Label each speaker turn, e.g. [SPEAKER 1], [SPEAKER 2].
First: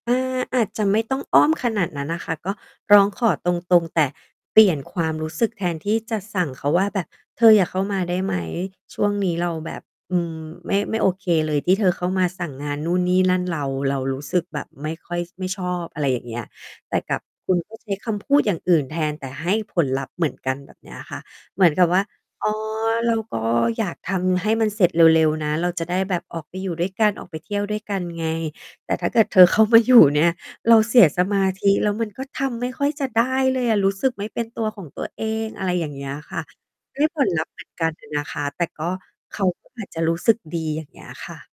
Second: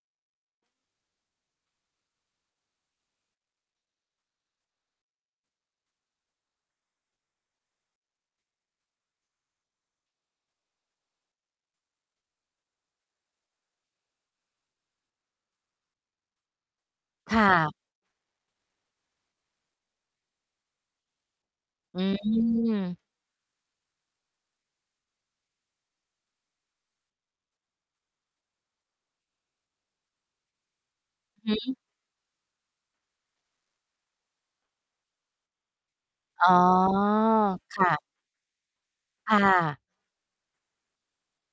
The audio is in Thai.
[SPEAKER 1] อา อาจจะไม่ต้องอ้อมขนาดนั้นน่ะค่ะ ก็ร้องขอตรง ๆ แต่เปลี่ยนความรู้สึกแทนที่จะสั่งเขาว่าแบบ "เธออย่าเข้ามาได้ไหม ช่วงนี้เราแบบ อืม ไม่ ไม่โอเคเลย ที่เธอเข้ามาสั่งงานนู่นนี่นั่นเรา เรารู้สึกแบบไม่ค่อย ไม่ชอบ" อะไรอย่างเงี้ย แต่กับ
[SPEAKER 2] ค่
[SPEAKER 1] คุณก
[SPEAKER 2] ะ
[SPEAKER 1] ็ ใช้คำพูดอย่างอื่นแทน แต่ให้ผลลัพธ์เหมือนกัน แบบเนี้ยค่ะ เหมือนกับว
[SPEAKER 2] อ
[SPEAKER 1] ่
[SPEAKER 2] ื
[SPEAKER 1] า "อ๋อ
[SPEAKER 2] ม
[SPEAKER 1] เราก็อยากทำให้มันเสร็จเร็ว ๆ นะ เราจะได้แบบออกไปอยู่ด้วยกัน ออกไปเที่ยวด้วยกันไง แต่ถ้าเกิดเธอ เข้ามาอยู่ เนี่ย เราเสียสมา
[SPEAKER 2] อือ
[SPEAKER 1] ธ
[SPEAKER 2] ฮึ
[SPEAKER 1] ิ แล้วมันก็ทำไม่ค่อยจะได้เลยอะ รู้สึกไม่เป็นตัวของตัวเอง" อะไรอย่างเงี้ยค่ะ
[SPEAKER 2] อ๋อ
[SPEAKER 1] ได้ผลลัพธ์เหมือน
[SPEAKER 2] ค
[SPEAKER 1] ก
[SPEAKER 2] ่
[SPEAKER 1] ัน
[SPEAKER 2] ะ
[SPEAKER 1] อะนะคะ แต่ก็
[SPEAKER 2] ค
[SPEAKER 1] เข
[SPEAKER 2] ่
[SPEAKER 1] าก็
[SPEAKER 2] ะ
[SPEAKER 1] อาจจะรู้สึกดี อย่างเงี้ยค่ะ